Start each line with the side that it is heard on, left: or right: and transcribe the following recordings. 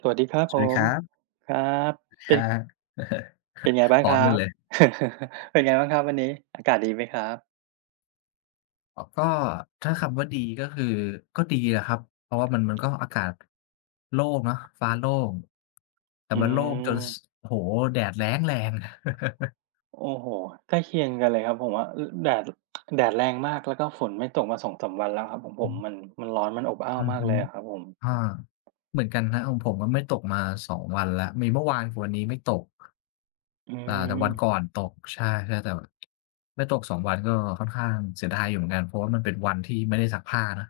right: สวัสดีครับ
left: ส
right: ผ
left: วัสดีค
right: ม
left: รับ
right: ครับ
left: ค
right: เป็
left: รั
right: น
left: บ
right: เป็นไง บ้า
left: พ
right: ง
left: ร้อ
right: ค
left: ม
right: รั
left: กัน
right: บ
left: เลย
right: เป็นไงบ้างครับวันนี้อากาศดีไหมครับ
left: อ๋อก็ถ้าคำว่าดีก็คือก็ดีนะครับ เพราะว่ามันก็อากาศโล่งเนาะฟ้าโล่งแต่
right: อื
left: มันโล่งจน
right: ม
left: สโอ้โฮแดดแล้งแรง
right: โอ้โฮใกล้เคียงกันเลยครับผมว่าอแดดแดดแรงมากแล้วก็ฝนไม่ตกมาสองสามวันแล้วครับของผ
left: อื
right: มมัน
left: ม
right: มันร้อนมันอบอ้าว
left: อือ
right: มาก
left: ฮึ
right: เลยอะครับผม
left: อาเหมือนกันครับของผมก็ไม่ตกมา2วันแล้วมีเมื่อวานกับวันนี้ไม่ตก
right: อื
left: แต่
right: ม
left: วันก่อนตกใช่ๆแต่แบบไม่ตก2วันก็ค่อนข้างเสียดายอยู่เหมือนกันเพราะว่ามันเป็นวันที่ไม่ได้ซักผ้านะ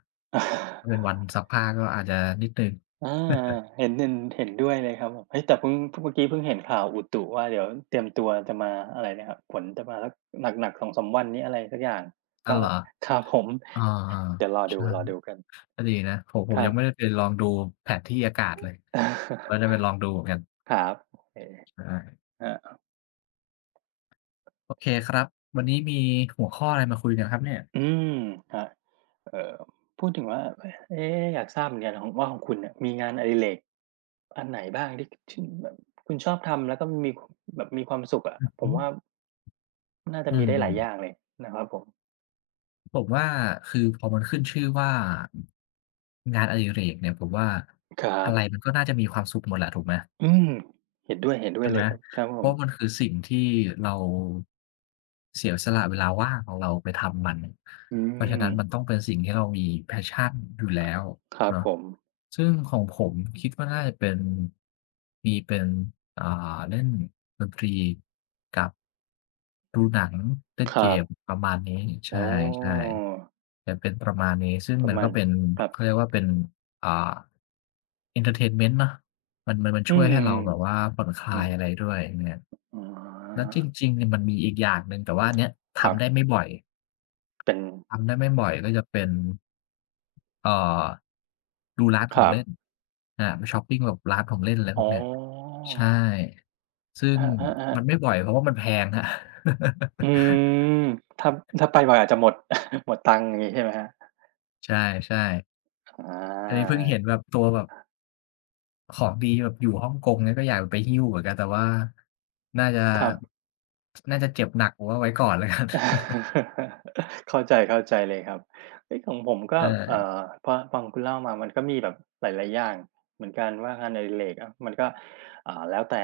left: ถ้าเป็นวันซักผ้าก็อาจจะนิดหนึ่ง
right: อาเห็นเห็นเห็นด้วยเลยครับผมเฮ้ยแต่เพิ่งเมื่อกี้เพิ่งเห็นข่าวอุตุว่าเดี๋ยวเตรียมตัวจะมาอะไรนะครับฝนจะมาสักหนักๆสองสามวันนี้อะไรสักอย่าง
left: อ้าว
right: ก็
left: เหรอ
right: ครับผม
left: อา
right: เดี๋ยวรอ
left: ๆ
right: ดู
left: ใช่
right: รอดูกัน
left: ก็ดีนะผมผ
right: ค
left: ม
right: รั
left: ยั
right: บ
left: งไม่ได้ไปลองดูแผนที่อากาศเลยว่าจะไป ลองดูเหมือนกัน
right: ครับโอเค
left: ใช่
right: ครับ
left: โอเคครับวันนี้มีหัวข้ออะไรมาคุยกันครับเนี่ย
right: อืมครับเอ่อพูดถึงว่าเอ๊อยากทราบเหมือนกันของว่าของคุณเนี่ยมีงานอดิเรกอันไหนบ้างที่ที่แบบคุณชอบทำแล้วก็มีแบบมีความสุขอะ
left: อือ
right: ผ
left: ฮึ
right: มว่าน่าจะ
left: อื
right: มีได้หลา
left: ม
right: ยอย่างเลยนะครับผม
left: ผมว่าคือพอมันขึ้นชื่อว่างานอดิเรกเนี่ยผมว่า
right: ครั
left: อะ
right: บ
left: ไรมันก็น่าจะมีความสุขหมดแหละถูกไหม
right: อืมเห็นด้วยเห็นด้ว
left: ใช่
right: ยเล
left: ไหม
right: ยครับครับผ
left: เพ
right: ม
left: ราะมันคือสิ่งที่เราเสียสละเวลาว่างของเราไปทำมัน
right: อื
left: เพราะฉะ
right: ม
left: นั้นมันต้องเป็นสิ่งที่เรามี passion อยู่แล้ว
right: ครับ
left: เนาะ
right: ผม
left: ซึ่งของผมคิดว่าน่าจะเป็นมีเป็นอ่าเล่นดนตรีกับดูหนังเล่น
right: ค
left: เก
right: รับ
left: มประมาณนี้
right: อ๋
left: ใช่
right: อ
left: ๆจะเป็นประมาณนี้ซึ่ง
right: ประ
left: มัน
right: มา
left: ก็
right: ณ
left: เป็น
right: ครับ
left: เขาเรียกว่าเป็นอ่าเอนเทอร์เทนเมนต์เนาะ มัน
right: อื
left: ช่ว
right: ม
left: ย
right: อื
left: ให้
right: ม
left: เราแบบว่าผ่อนค
right: อ
left: ลาย
right: ม
left: อะไรด้วยอเนี่ย
right: อ๋อ
left: แล้วจริงๆเนี่ยมันมีอีกอย่างหนึ่งแต่ว่าอันเนี้ย
right: ครั
left: ทำได้
right: บ
left: ไม่บ่อย
right: เป็น
left: ทำได้ไม่บ่อยก็จะเป็นเอ่อดูร้านข
right: ค
left: อง
right: รับ
left: เล่นอาไปชอปปิงแบบร้านของเล่นอะไรพว
right: อ๋
left: กเนี้ย
right: อ
left: ใช่ซึ่ง
right: ครัอา
left: มั
right: ๆ
left: นไม่
right: ๆ
left: บ่อยเพราะว่ามันแพงครับ
right: อื มถ้าถ้าไปบ่อยอาจจะหมด หมดตังค์อย่างงี้ใช่ไหมครับ
left: ใช่
right: อ
left: ๆอันนี้
right: า
left: เพิ่งเห็นแบบตัวแบบของดีแบบอยู่ฮ่องกงเนี่ยก็อยากไปหิ้วเหมือนกันแต่ว่าน่าจะ
right: ครับ
left: น่าจะเจ็บหนักผมว่าไว้ก่อนแล้วกัน
right: เข้าใจเข้าใจเลยครับเอ้ยของผมก็เอ่
left: ใช่
right: อพอฟังคุณเล่ามามันก็มีแบบหลายๆอย่างเหมือนกันว่างานอดิเรกอะมันก็อ่าแล้วแต่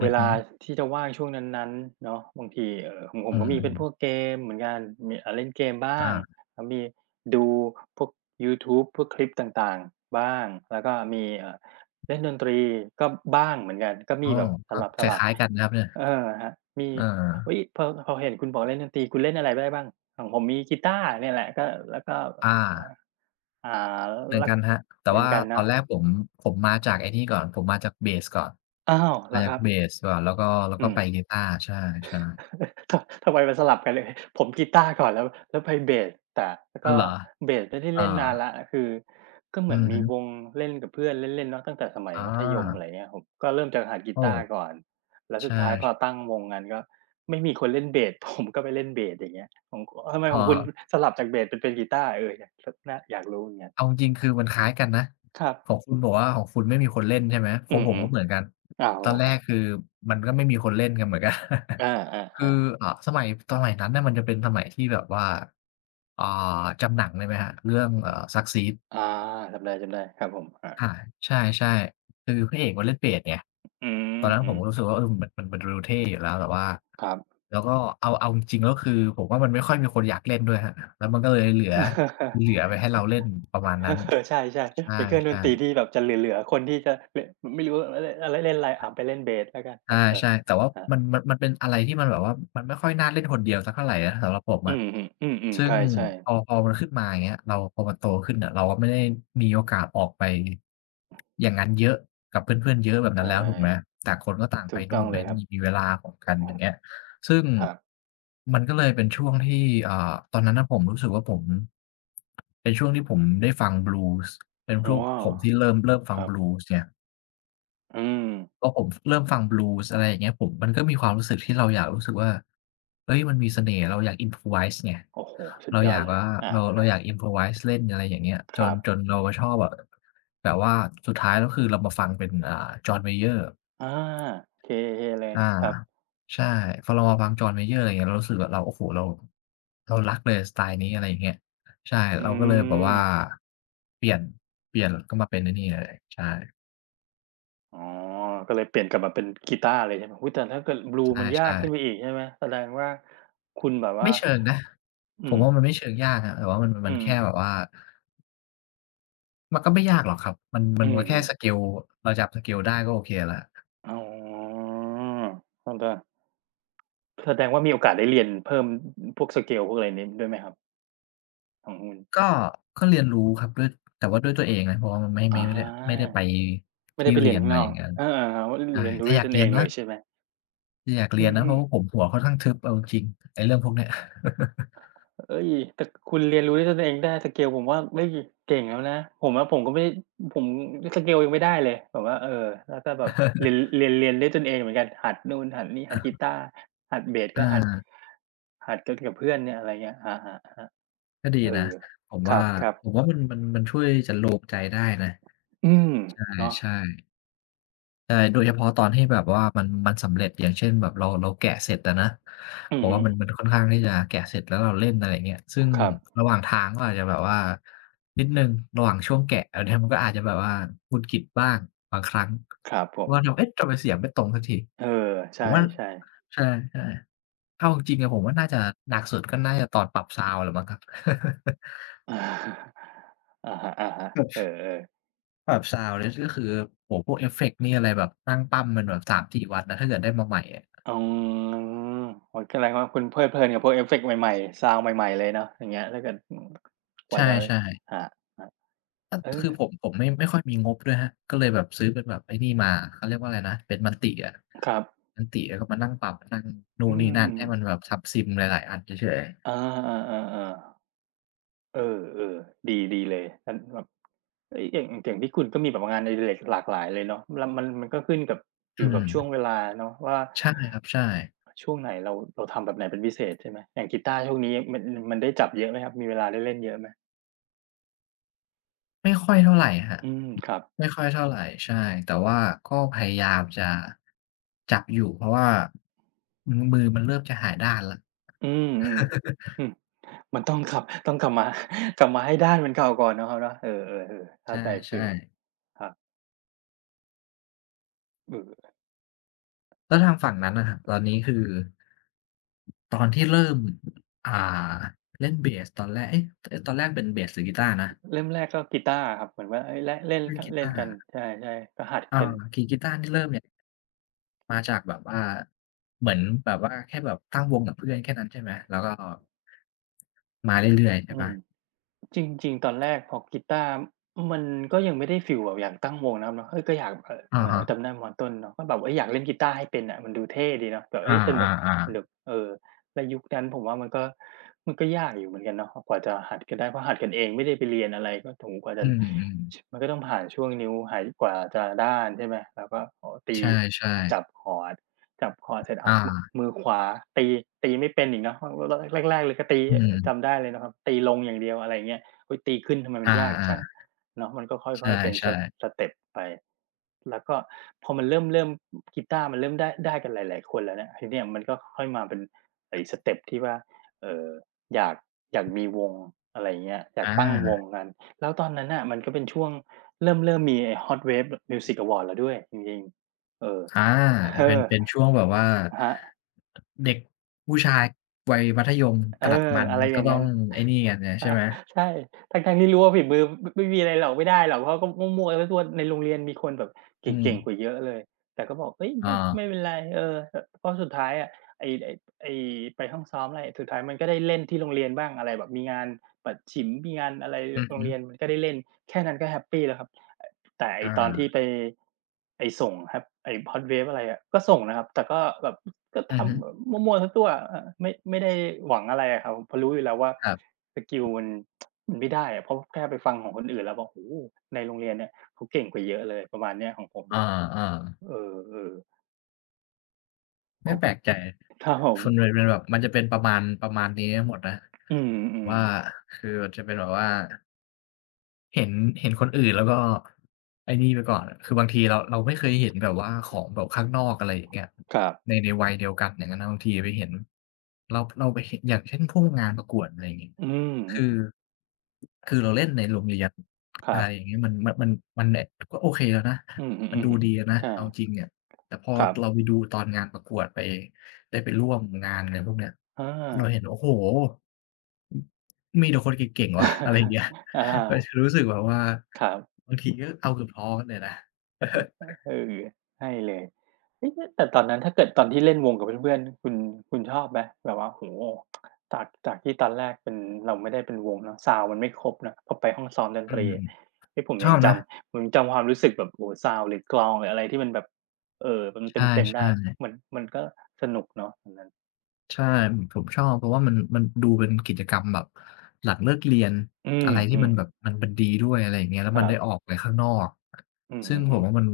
left: อื
right: เว
left: อ
right: ลา
left: ฮึ
right: ที่จะว่างช่วงนั้นๆเนาะบางทีของผม
left: อื
right: ก็มี
left: ม
right: เป็นพวก
left: ๆ
right: เกมเหมือนกันมีอ่ะเล่นเกมบ้า
left: อา
right: งแล้วมีดูพวกยูทูบพวกคลิปต่างๆบ้างแล้วก็มีเล่นดนตรีก็บ้างเหมือนกันก็
left: อ้อ
right: มีแบบส
left: ก็ค
right: ลับ
left: ล้ายๆกันนะครับเนี่ย
right: ๆเออฮะมี
left: เออ
right: เฮ้ยพอพอเห็นคุณบอกเล่นดนตรีคุณเล่นอะไรได้บ้างของผมมีกีตาร์เนี่ยแหละก็แล้วก็
left: อา
right: อ่าอ่า
left: เหมือน
right: ลัก
left: กันครับแต่
right: เหมือน
left: ว่า
right: กัน
left: ตอน
right: เนาะ
left: แรกผมมาจากไอ้นี่ก่อน ผมมาจากเบสก่อน
right: อ้าวเหร
left: มา
right: อค
left: จาก
right: รับ
left: เบสก่อนแล้วก็ แล้ว
right: อื
left: ก็
right: ม
left: ไปกีตาร์ใช่ๆ
right: ทำไมมันสลับกันเลยผมกีตาร์ก่อนแล้วแล้วไปเบสแต่แล้ว
left: อ้าว
right: ก็
left: เหรอ
right: เบสไม่ได้
left: เออ
right: เล่นนานแล้วคือก็เห
left: อื
right: มือน
left: อ
right: มี
left: ฮึ
right: วงเล่นกับเพื่อนเล่นๆเนาะตั้งแต่สมัย
left: อ๋อ
right: มัธยมอะไรเงี้ยครับก็เริ่มจากหัดกี
left: โอ้
right: ตาร์ก่อนแล้วสุด
left: ใช่
right: ท้ายพอตั้งวงกันก็ไม่มีคนเล่นเบส ผมก็ไปเล่นเบสอย่างเงี้ยของทำไม
left: ขอ๋
right: ข
left: อ
right: องคุณสลับจากเบสไปเป็นกีตาร์เอออยากสน่าอยากรู้เหมือนกัน
left: เอาจริงๆคือมันคล้ายกันนะ
right: ครับ
left: ของคุณบอกว่าของคุณไม่มีคนเล่นใช่ไหมข
right: อื
left: องผมก็
right: ม
left: เหมือนกัน
right: ๆอ้าว
left: ต
right: เหร
left: อน
right: อ
left: แร
right: ครับ
left: กคือมันก็ไม่มีคนเล่นกันเหมือนกัน
right: อ
left: คื
right: า
left: อ
right: ๆ
left: สมัยนั้นน่ะมันจะเป็นสมัยที่แบบว่าอ่จำหนังได้ไหมครับเรื่องSucceed
right: ๆอาจำได้ๆครับผมอา
left: อาใช่ๆคือพระเอกมันเล่นเบสไง
right: อื
left: ตอนนั้นผมก็รู้
right: ม
left: สึกว่าเออมันดูเท่อยู่แล้วแต่ว่า
right: ๆครับ
left: แล้วก็เอาจริงๆแล้วคือผมว่ามันไม่ค่อยมีคนอยากเล่นด้วยครับแล้วมันก็เลยเหลือไว้ให้เราเล่นประมาณนั้น
right: ใช่ใช่
left: ใ
right: เป็นเครื่องด
left: ช่
right: นตรี
left: ๆ
right: ที่แบบจะเหลือๆคนที่จะเลนไม่รู้อะไรอะไรเล่นอะไรอาไปเล่นเบสแล้วกันเอ
left: อา
right: อ
left: ใช่แต่ว่า
right: ๆออับ
left: มันเป็นอะไรที่มันแบบว่ามันไม่ค่อยน่าเล่นคนเดียวสักเท่าไรนะสำหรับผม
right: อื
left: อะ
right: มอืม
left: ซึ่
right: ๆ
left: ง
right: ใช่ใช่
left: พอมันขึ้นมาอย่างเงี้ยเราพอมันโตขึ้นอะเราก็ไม่ได้มีโอกาสออกไปอย่างงั้นเยอะกับเพื่อนๆเยอะแบบนั้น
right: ใช่
left: แล้วถูกไหมต่างคนก็ต่างไป
right: ถูกต้
left: นู่
right: อง
left: นไป
right: เลยครับ
left: นี่มีเวลาของกันอย่างเงี้ยซึ่ง
right: ครับ
left: มันก็เลยเป็นช่วงที่ตอนนั้นน่ะผมรู้สึกว่าผมเป็นช่วงที่ผมได้ฟังบลูส์เป็น
right: อ๋
left: ช่
right: อ
left: วงผมที่เริ่มฟั
right: ค
left: ง
right: รั
left: บ
right: บ
left: ลูส์ไง
right: อืม
left: พอผมเริ่มฟังบลูส์อะไรอย่างเงี้ยผมมันก็มีความรู้สึกที่เราอยากรู้สึกว่าเฮ้ยมันมีเสน่ห์เราอยาก improvise ไง
right: โอ้โหสุด
left: เรา
right: ย
left: อ
right: อด
left: ยาก
right: เลย
left: ว่าเรา
right: อา
left: อยาก improvise เล่นอะไรอย่างเงี้ยจ
right: ค
left: น
right: รับ
left: จนเรามาชอบแบบแบบว่าสุดท้ายแล้วคือเรามาฟังเป็นJohn Mayer
right: อาโอเคๆเลย
left: อา
right: ครับ
left: ใช่พอเรามาฟัง John Mayer อะไรอย่างเงี้ยเรารู้สึกว่าเราโอ้โฮเรารักเลยสไตล์นี้อะไรอย่างเงี้ยใช่
right: อื
left: เราก็เลยแบบ
right: ม
left: ว่าเปลี่ยนเปลี่ยนก็มาเป็นไอ้นี่เลยใช่
right: อ๋อก็เลยเปลี่ยนกลับมาเป็นกีตาร์เลยใช่ไหมอุ๊ยแต่ถ้าเกิดบลูมันยาก
left: ใช่
right: ขึ้นไป
left: ๆ
right: อีกใช่ไหมแสดงว่าคุณแบบว่า
left: ไม่เชิงนะผ
right: อื
left: ม
right: ม
left: ว่ามันไม่เชิงยากครับแต่ว่ามันมั
right: อื
left: น
right: ม
left: แค่แบบว่ามันก็ไม่ยากหรอกครับมันมั
right: อื
left: นก็แค่
right: ม
left: สเก
right: ๆ
left: ลเราจับสเกลได้ก็โอเคแล้ว
right: อ๋อมันก็แสดงว่ามีโอกาสได้เรียนเพิ่มพวกสเกลพวกอะไรนี้ด้วยไหมครับของคุณ
left: ก็ก็เรียนรู้ครับด้วยแต่ว่าด้วยตัวเองนะเพราะว่ามันไม่
right: อ
left: ไม่ไม่ได้ไม่ได้
right: า
left: ไป
right: ไม่ได้
left: ที่
right: ไป
left: เรี
right: เรีย
left: ย
right: น
left: น
right: ข้า
left: อะ
right: ง
left: ไร
right: น
left: อ
right: อก
left: ย่างงั้น
right: เออๆครับ
left: ใช่
right: เรียนรู้
left: แต่อ
right: ด้วย
left: ยา
right: ต
left: ก
right: น
left: เรี
right: เอ
left: ยน
right: งเล
left: นะ
right: ยใช่ไหม
left: แต่อยากเรี
right: อื
left: ยนนะเพ
right: ม
left: ราะว่าผมหัวค่อนข้างทึบเอาจริงๆไอ้เรื่องพวกเนี้ย
right: ๆเฮ้ยแต่คุณเรียนรู้ด้วยตนเองได้สเกลผมว่าเฮ้ยเก่งแล้วนะผมว่าผมก็ไม่ผมสเกลยังไม่ได้เลยแบบว่าเออแล้วก็แบบเรียนด้วยตนเองเหมือนกันหัดนู่นหัดนี่หัดกี ตาร์หัดเบสก็
left: อา
right: หัดหัดกันกับเพื่อนเนี่ยอะไรเงี้ยครับๆ
left: ก็ดี
right: ๆเอ
left: นะ
right: อ
left: ผม
right: คร
left: ว่า
right: ับ
left: ผ
right: ๆ
left: มว่ามันช่วยจันโลมใจได้นะ
right: อืมเนาะ
left: ใช่ๆ ใช่โดยเฉพาะตอนที่แบบว่ามันสำเร็จอย่างเช่นแบบเราแกะเสร็จอะนะ
right: อื
left: บ
right: อ
left: อก
right: ฮึ
left: ว่ามันค่อนข้างที่จะแกะเสร็จแล้วเราเล่นอะไรอย่างเงี้ยซึ่ง
right: ครับ
left: ระหว่างทางก็อาจจะแบบว่านิดหนึ่งระหว่างช่วงแกะอันเนี้ยมันก็อาจจะแบบว่าหงุดหงิดบ้างบางครั้ง
right: ครับผม
left: ว่าเราเอ๊ะทำไมเสียงไม่ตรงสักที
right: เออ
left: ผ
right: ใช
left: มว่า
right: ่ๆ
left: ใช่ๆเอาจริงๆอะผมว่าน่าจะหนักสุดก็น่าจะตอนปรับซาวนด์แหละมั้งครับ
right: อาอะฮะๆเอ
left: แบบ
right: อๆ
left: ปรับซาวนด์เนี่ยก็คือโอ้โฮพวกเอฟเฟกต์นี่อะไรแบบตั้งปั้มมันแบบสามสี่วันนะถ้าเกิดได้มาใหม่อะ
right: อ๋อโอ้โฮแสดงว่าคุณเพลิดเพลินกับพวกเอฟเฟกต์ใหม่ๆซาวนด์ใหม่ๆเลยเนาะอย่างเงี้ยถ้าเกิดอืมก
left: ใช
right: ว่าจะ
left: ่
right: ค
left: ๆ
right: รับ
left: ก็
right: ๆเออ
left: คือผมไม่ค่อยมีงบด้วยครับก็เลยแบบซื้อเป็นแบบไอ้นี่มาเขาเรียกว่าอะไรนะเป็น Multi อะ
right: ครับ
left: Multi แล้วก็มานั่งปรับนั่งนู่
right: อื
left: นนี่นั่น
right: ม
left: ให้
right: ๆ
left: มันแบบซับซิมหลายๆอันเฉย
right: อาๆๆๆ เออเออดีดีเลยมันแบบเฮ้ยอย่างอย่างที่คุณก็มีแบบว่างานอดิเรกหลากหลายเลยเนาะแล้วมันมันก็ขึ้นกับ
left: ๆ
right: อ
left: อื
right: ยู่กับ
left: ม
right: ช่วงเวลาเนาะว่า
left: ใช่ครับใช่
right: ช่วงไหนเราเราทำแบบไหนเป็นพิเศษใช่ไหมอย่างกีตาร์ช่วงนี้มันมันได้จับเยอะไหมครับมีเวลาได้เล่นเยอะไหม
left: ไม่ค่อยเท่าไรครับ
right: อืมครับ
left: ไม่ค่อยเท่าไรใช่แต่ว่าก็พยายามจะจับอยู่เพราะว่ามือมันเริ่มจะหายด้านแล้ว
right: อืมๆอืมมันต้องกลับต้องกลับมา กลับมาให้ด้านเหมือนเก่าก่อนเนาะครับเนาะเออๆๆ
left: ใ
right: เข้าใจ
left: ช่
right: ฟีล
left: ๆ
right: ครับเออ
left: แล้วทางฝั่งนั้นนะครับตอนนี้คือตอนที่เริ่มอ่าเล่นเบสตอนแรกเอ๊ะเอ๊ะตอนแรกเป็นเบสหรือกีตาร์นะ
right: เริ่มแรกก็กีตาร์อะครับเหมือนว่าเฮ้ยและเล่น
left: เล่น
right: ก
left: กี
right: เล่น
left: ตา
right: กัน
left: ร์
right: ใช่ๆก็หัด
left: อา
right: กัน
left: กีตาร์ที่เริ่มเนี่ยมาจากแบบว่าเหมือนแบบว่าแค่แบบตั้งวงกับเพื่อนแค่นั้นใช่ไหมแล้วก็มาเรื่อยๆใช่
right: อื
left: เปล่า
right: ม จริงๆตอนแรกพอกีตาร์มันก็ยังไม่ได้ฟีลแบบอยากตั้งวงนะครับเนาะเฮ้ยก็อยาก
left: อะฮะ
right: จำได้มต้นเนาะก็แบบเฮ้ยอยากเล่นกีตาร์ให้เป็นอะมันดูเท่ดีเนาะแบบ
left: อ
right: เฮ้ยสนุก
left: า
right: ส
left: ๆๆ
right: นุกเออแล้วยุคนั้นผมว่ามันก็ยากอยู่เหมือนกันเนาะกว่าจะหัดกันได้เพราะหัดกันเองไม่ได้ไปเรียนอะไรก็โอ้โฮกว่าจะ
left: อืม
right: ช
left: ๆ
right: มันก็ต้องผ่านช่วงนิ้วหายกว่าจะด้านใช่ไหมแล้วก็โอ้โฮ
left: ใ
right: ตี
left: ช่
right: จับ
left: ๆ
right: คอร์ดจับคอร์ดเสร็จอ้าว
left: อา
right: มือขวาตีตีไม่เป็นอีกเนาะเพราะรแรกๆเลยก็ตี
left: อื
right: จำ
left: ม
right: ได้เลยนะครับตีลงอย่างเดียวอะไรอย่างเงี้ย เฮ้ยตีขึ้นทำไมมัน
left: อา
right: ยากจังเนาะมันก็ค่
left: ๆใ
right: อยๆเป็นส
left: ช่
right: ส
left: ๆ
right: เต็ปไปแล้วก็พอมันเริ่มกีตาร์มันเริ่มได้กันหลายๆคนแล้วเนี่ยทีเนี้ยมันก็ค่อยมาเป็นไอ้สเต็ปที่ว่าเอ่ออยากอยากมีวงอะไรอย่างเงี้ยอยากตั้งว
left: อา
right: งกันแล้วตอนนั้นน่ะมันก็เป็นช่วงเริ่มมีไอ้ Hot Wave Music Awards แล้วด้วยจริงๆเออ
left: อา
right: เออ
left: เป็นเป็นช่วงแบบว่า
right: ครับ
left: เด็กผู้ชายวัยมัธยม
right: เอ
left: ก
right: อ
left: ลัดมัน
right: อะไรอ
left: ก็
right: ย่าง
left: ต้อ
right: งั้
left: ง
right: น
left: ไอ้นี่กันไงใช่ไหม
right: ใช่ทั้งๆที่รู้ว่าฝีมือมไม่มีอะไรหรอกไม่ได้หรอกเพราะก็มั่วๆซั่วๆในโรงเรียนมีคนแบบเก
left: อื
right: ่งๆก
left: ม
right: ว่าเยอะเลยแต่ก็บอกเฮ้ยไม่
left: อา
right: ไม่เป็นไรเอออเพราะสุดท้ายอะไอ้ไอ้ไอ้ไปห้องซ้อมไรสุดท้ายมันก็ได้เล่นที่โรงเรียนบ้างอะไรแบบมีงานปัดฉิมมีงานอะไร
left: อือ
right: โรง
left: ฮึ
right: เรียนมันก็ได้เล่นแค่นั้นก็แฮปปีแล้วครับอแต่ไอ้ตอน
left: อา
right: ที่ไปไอ้ส่งครับไอ้ Hot Wave อะไรอะก็ส่งนะครับแต่ก็แบบ ก็ท
left: อือฮึ
right: ำมั่วๆสียตัวเออไม่ได้หวังอะไรอะครับเพราะรู้อยู่แล้วว่า
left: ครับ
right: สกิลมันไม่ได้อะเพราะแค่ไปฟังของคนอื่นแล้วแบอกโอ้โฮในโรงเรียนเนี่ยเขาเก่งกว่าเยอะเลยประมาณเนี้ยของผม
left: อาๆ
right: เออๆข
left: ไม่
right: อง
left: แป
right: ค
left: ล
right: ร
left: กใจ
right: ับผม
left: ส่วนใหญ่เป็นแบบมันจะเป็นประมาณประมาณนี้ทั้งหมดนะ
right: อืม
left: ว่า
right: ๆ
left: คือมันจะเป็นแบบว่า เห็นเห็นคนอื่นแล้วก็ไอ้นี่ไปก่อนอะคือบางทีเราไม่เคยเห็นแบบว่าของแบบข้างนอกอะไรอย่างเงี้ย
right: ครับ
left: ในในวัยเดียวกันอย่างงั้นนะบางทีไปเห็นเราไปเห็นอย่างเช่นพวกงานประกวดอะไรอย่างงี้
right: อื
left: คือ
right: มๆ
left: คือเราเล่นในโรงเรียน
right: ค
left: อะ
right: รั
left: ไร
right: บ
left: อย่างงี้มันเนี่ยก็โอเคแล้วนะ
right: อือ
left: มัน
right: ฮึ
left: ดูดีแล้วนะ
right: ๆใช่
left: เอาจริงอะแต่พอ
right: ครับ
left: เราไปดูตอนงานประกวดไปได้ไปร่วมงานอะไรพวกเนี้ย
right: อ
left: เรา
right: า
left: เห็นโอ้โฮ อืมมีแต่คนเก่งๆว่ะ อะไรอย่างเงี้ย
right: อา
left: เราจะรู้สึกแบบว่า
right: ครับ
left: บางทีก็เอาเกือบท้อเลยนะ
right: เ ออใช่เลยเฮ้ยแต่ตอนนั้นถ้าเกิดตอนที่เล่นวงกับเพื่อนๆคุณชอบไหมแบบว่าโอ้โฮจากที่ตอนแรกเป็นเราไม่ได้เป็นวงเนาะซาวด์มันไม่ครบเนาะพอไปห้องซ้อมดน
left: อื
right: ตรี
left: ม
right: เฮ้ยผม
left: ชอ
right: ยั
left: บ
right: งจ
left: นะ
right: ำผมยังจำความรู้สึกแบบโอ้โฮซาวด์หรือกลองหรืออะไรที่มันแบบมัน
left: ใ
right: เต็มๆ
left: ช่
right: ได้
left: ๆ
right: มันก็สนุกเนาะตอนนั้น
left: ใช่ผมชอบเพราะว่ามันมันดูเป็นกิจกรรมแบบหลังเลิกเรียน
right: อื
left: อะไรที่มมั
right: ม
left: นแบบ
right: ๆ
left: มันมันดีด้วยอะไรอย่างเงี้ยแล้ว
right: ค
left: มัน
right: รั
left: ได้ออ
right: บ
left: กไปข้างนอก
right: อื
left: ซึ่งผม
right: ม
left: ว่ามั
right: ๆ
left: น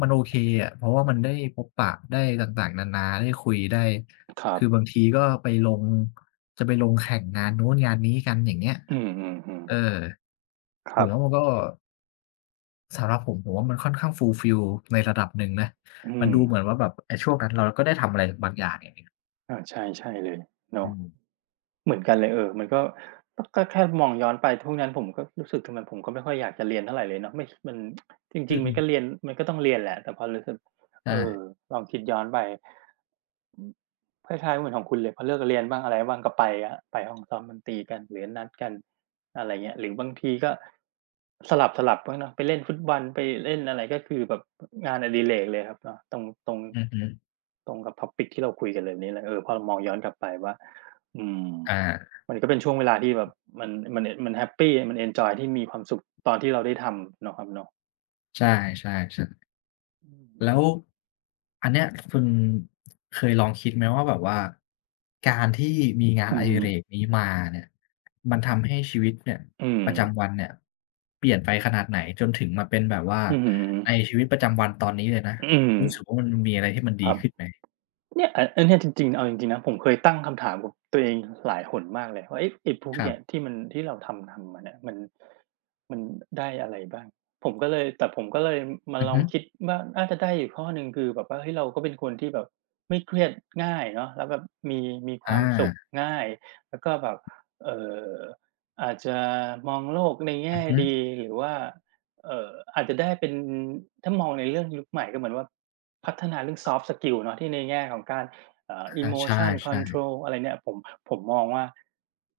left: มันโอเคอะเพราะว่ามันได้พบปะได้ต่างๆนานาได้คุยได้
right: ๆครับ
left: คือบางทีก็ไปลงจะไปลงแข่งงานนู้นงานนี้กันอย่างเงี้ย
right: อืม
left: เอ
right: ๆ
left: อ
right: ๆค
left: ผ
right: รั
left: ม
right: บ
left: ว่ามันก็สำหรับผมว่ามันค่อนข้าง fulfill ในระดับหนึ่งนะ
right: อื
left: มัน
right: ม
left: ดูเหมือนว่าแบบไอ้ช่วงนั้นเราก็ได้ทำอะไรบางอย่างอย่างเงี้ย
right: อาใช่ใช่เลย
left: อื
right: เนาะ
left: ม
right: เหมือนกันเลยเออมันก็แค่มองย้อนไปช่วงนั้นผมก็รู้สึกทำไมผมก็ไม่ค่อยอยากจะเรียนเท่าไรเลยเนาะไม่มันจริงๆมันก็เรียน มันก็ต้องเรียนแหละแต่พอรู้สึกเออ
left: ใช่
right: ลองคิดย้อนไปอืมคล้ายๆเหมือนของคุณเลยพอเลิกเรียนบ้างอะไรบ้างก็ไปแล้วไปห้องซ้อมดนตรีกันหรือนัดกันอะไรเงี้ยหรือบางทีก็สลับๆบ้างเนาะไปเล่นฟุตบอลไปเล่นอะไรก็คือแบบงานอดิเรกเลยครับเนาะตรงตรง
left: อือฮึ
right: ตรงกับ topic ที่เราคุยกันเลยนี้เลยเออพอมองย้อนกลับไปว่าอืม
left: อา
right: มันก็เป็นช่วงเวลาที่แบบมันแฮปปีมันเอนจอยที่มีความสุขตอนที่เราได้ทำเนาะครับเนาะ
left: ใช่ๆๆแล้วอันเนี้ยคุณเคยลองคิดไหมว่าแบบว่าการที่มีงาน
right: อื
left: อดิ
right: ม
left: เรกนี้มาเนี่ยมันทำให้ชีวิตเนี่ย
right: อืม
left: ประ
right: อื
left: จำวั
right: ม
left: นเนี่ยเปลี่ยนไปขนาดไหนจนถึงมาเป็นแบบว่า
right: อืมอือฮึ
left: ในชีวิตประจำวันตอนนี้เลยนะ
right: อืม
left: รู้สึกว่ามันมีอะไรที่มันดี
right: ครับ
left: ขึ้นไหม
right: เนี่ยอันเนี้ยจริงๆเอาจริงๆนะผมเคยตั้งคำถามกับตัวเองหลายหนมากเลยว่าเอ๊ะไอ้พวก
left: ครั
right: เนี่ย
left: บ
right: ที่มันที่เราทำมาเนี่ยมันได้อะไรบ้างผมก็เลยแต่ผมก็เลยมา
left: อือ
right: ลอ
left: ฮึ
right: งคิดว่าน่าจะได้อยู่ข้อหนึ่งคือแบบว่าเฮ้ยเราก็เป็นคนที่แบบไม่เครียดง่ายเนาะแล้วแบบมีมีค
left: อา
right: วามสุขง่ายแล้วก็แบบเอ่ออาจจะมองโลกใน
left: อื
right: แง่
left: อฮึ
right: ดีหรือว่า เอ่ออาจจะได้เป็นถ้ามองในเรื่องยุคใหม่ก็เหมือนว่าพัฒนาเรื่อง Soft Skill เนาะที่ในแง่ของการ
left: อาใช
right: Emotion
left: ่
right: Control อะไรเนี่ยผมมองว่า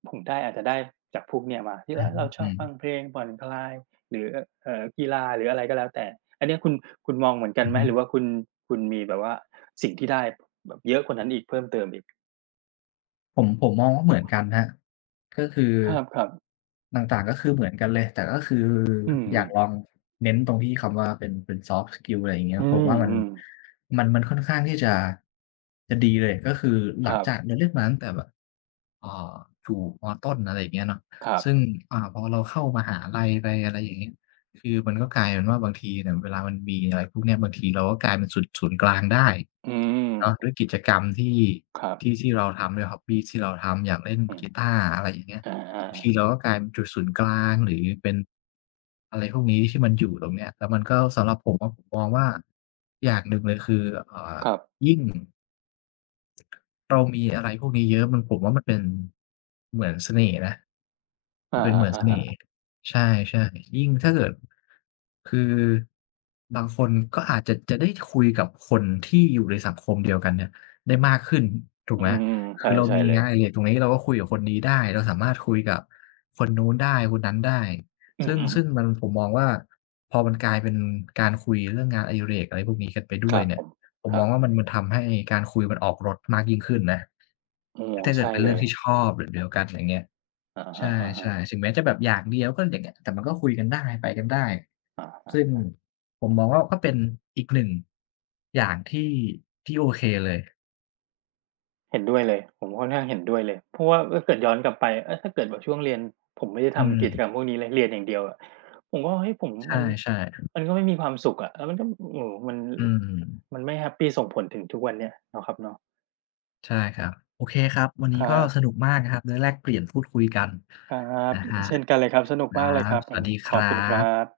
right: ผมได้อาจจะได้จากพวกเนี่ยมา
left: ๆ
right: ที่
left: อื
right: เฮ้
left: อ
right: ย
left: ฮึ
right: เราช
left: อื
right: อบ
left: ม
right: ฟังเพลงผ่อนคลายหรือกีฬาหรืออะไรก็แล้วแต่อันเนี้ยคุณมองเหมือนกัน
left: อือ
right: ไหม
left: ฮึ
right: หรือว่าคุณมีแบบว่าสิ่งที่ได้แบบเยอะกว่านั้นอีกเพิ่มเติมอีก
left: ผมมองว่าเหมือนกันครับก็คือ
right: ครับ
left: ต่างๆก็คือเหมือนกันเลยแต่ก็คือ
right: ๆอื
left: อยา
right: ม
left: กลองเน้นตรงที่คำว่าเป็นเป็นซอฟต์สกิลอะไรอย่างเงี้
right: ๆ
left: ย
right: อื
left: ผมว่ามัน
right: ม
left: มันมันค่อนข้างที่จะจะดีเลยก็คือ
right: ๆ
left: ห
right: คร
left: ลังจากเราเล่นมาตั้งแต่แบบ เอ่ออยู่มต้นอะไรอย่างเงี้ยเนาะ
right: ับ
left: ซึ่
right: ๆ
left: งพอเราเข้ามหาลัยไปอะไรอย่างเงี้ยคือมันก็กลายเป็นว่าบางทีเนี่ยเวลามันมีอะไรพวกเนี้ยบางทีเราก็กลายเป็นศูนย์กลางได้
right: อืม
left: เนาะด้วยกิจกรรมที่
right: ครับ
left: ที่เราทำด้วยฮ็อบบีที่เราทำอย่างเล่น
right: อืม
left: กีตาร์อะไรอย่างเงี้ย
right: อ
left: บางที
right: า
left: เราก็กลายเป็นจุดศูนย์กลางหรือเป็นอะไรพวกนี้ที่มันอยู่ตรงเนี้ยแล้วมันก็สำหรับผมอะผมมองว่าอย่างหนึ่งเลยคือเอ่อ
right: ๆครับ
left: เรามีอะไรพวกนี้เยอะมันผมว่ามันเป็นเหมือนเสน่ห์นะมั
right: อา
left: นเป็นเหมือนเส
right: ฮะ
left: น่ห์ใช่ๆยิ่งถ้าเกิดคือบางคนก็อาจจะจะได้คุยกับคนที่อยู่ในสังคมเดียวกันเนี่ยได้มากขึ้นถู
right: ๆ
left: ก
right: อื
left: ไหม
right: ม
left: คื
right: ใช่
left: อเรา
right: ใช่
left: มี
right: เลย
left: งานอดิเรกตรงนี้เราก็คุยกับคนนี้ได้เราสามารถคุยกับคนนู้นได้คนนั้นได้
right: อื
left: ซึ่ง
right: อๆ
left: ซึ่งมันผมมองว่าพอมันกลายเป็นการคุยเรื่องงานอดิเรกอะไรพวกนี้กันไปด้
right: ค
left: วย
right: รับผ
left: เนี่ย
right: ม
left: ผม
right: ค
left: ม
right: รั
left: อ
right: บ
left: งว่ามันทำให้การคุยมันออกรสมากยิ่งขึ้นนะ
right: โอ้โฮ
left: ถ้าเกิด
right: ใช่
left: เป็น
right: เล
left: เรื่อง
right: ย
left: ที่ชอบแบบเดียวกันอย่างเงี้ย
right: อะ
left: ใช
right: ฮะ
left: ่ๆ
right: ๆ
left: ถึงแม้จะแบบอย่างเดียวก็อย่างเงี้ยแต่มันก็คุยกันได้ไปกันได้
right: ๆอะ
left: ซึ่ง
right: ฮะ
left: ผมมองว่าก็เป็นอีกหนึ่งอย่างที่ที่โอเคเลย
right: เห็นด้วยเลยผมค่อนข้างเห็นด้วยเลยเพราะว่าถ้าเกิดย้อนกลับไปเอยถ้าเกิดแบบช่วงเรียนผมไม่ได้
left: อืม
right: ทำกิจกรรมพวกนี้เลยเรียนอย่างเดียวอะผมก็เฮ้ยผม
left: ใ
right: มัน
left: ช่ๆ
right: มันก็ไม่มีความสุขอะแล้วมันก็โอ้โฮมัน
left: อื
right: มั
left: ม
right: นไม่แฮปปีส่งผลถึงทุกวันเนี้ยเนาะครับเนาะ
left: ใช่ครับโอเคครับวันนี้
right: ครั
left: ก็
right: บ
left: สนุกมากนะครับได้แลกเปลี่ยนพูดคุยกัน
right: ครับ
left: นะครับ
right: เช่นกันเลยครับสนุก
left: ครั
right: มากเลยค
left: บ
right: รับ
left: ส
right: ผ
left: วั
right: ม
left: สดีค
right: ขอบ
left: รั
right: คุณครับ
left: บ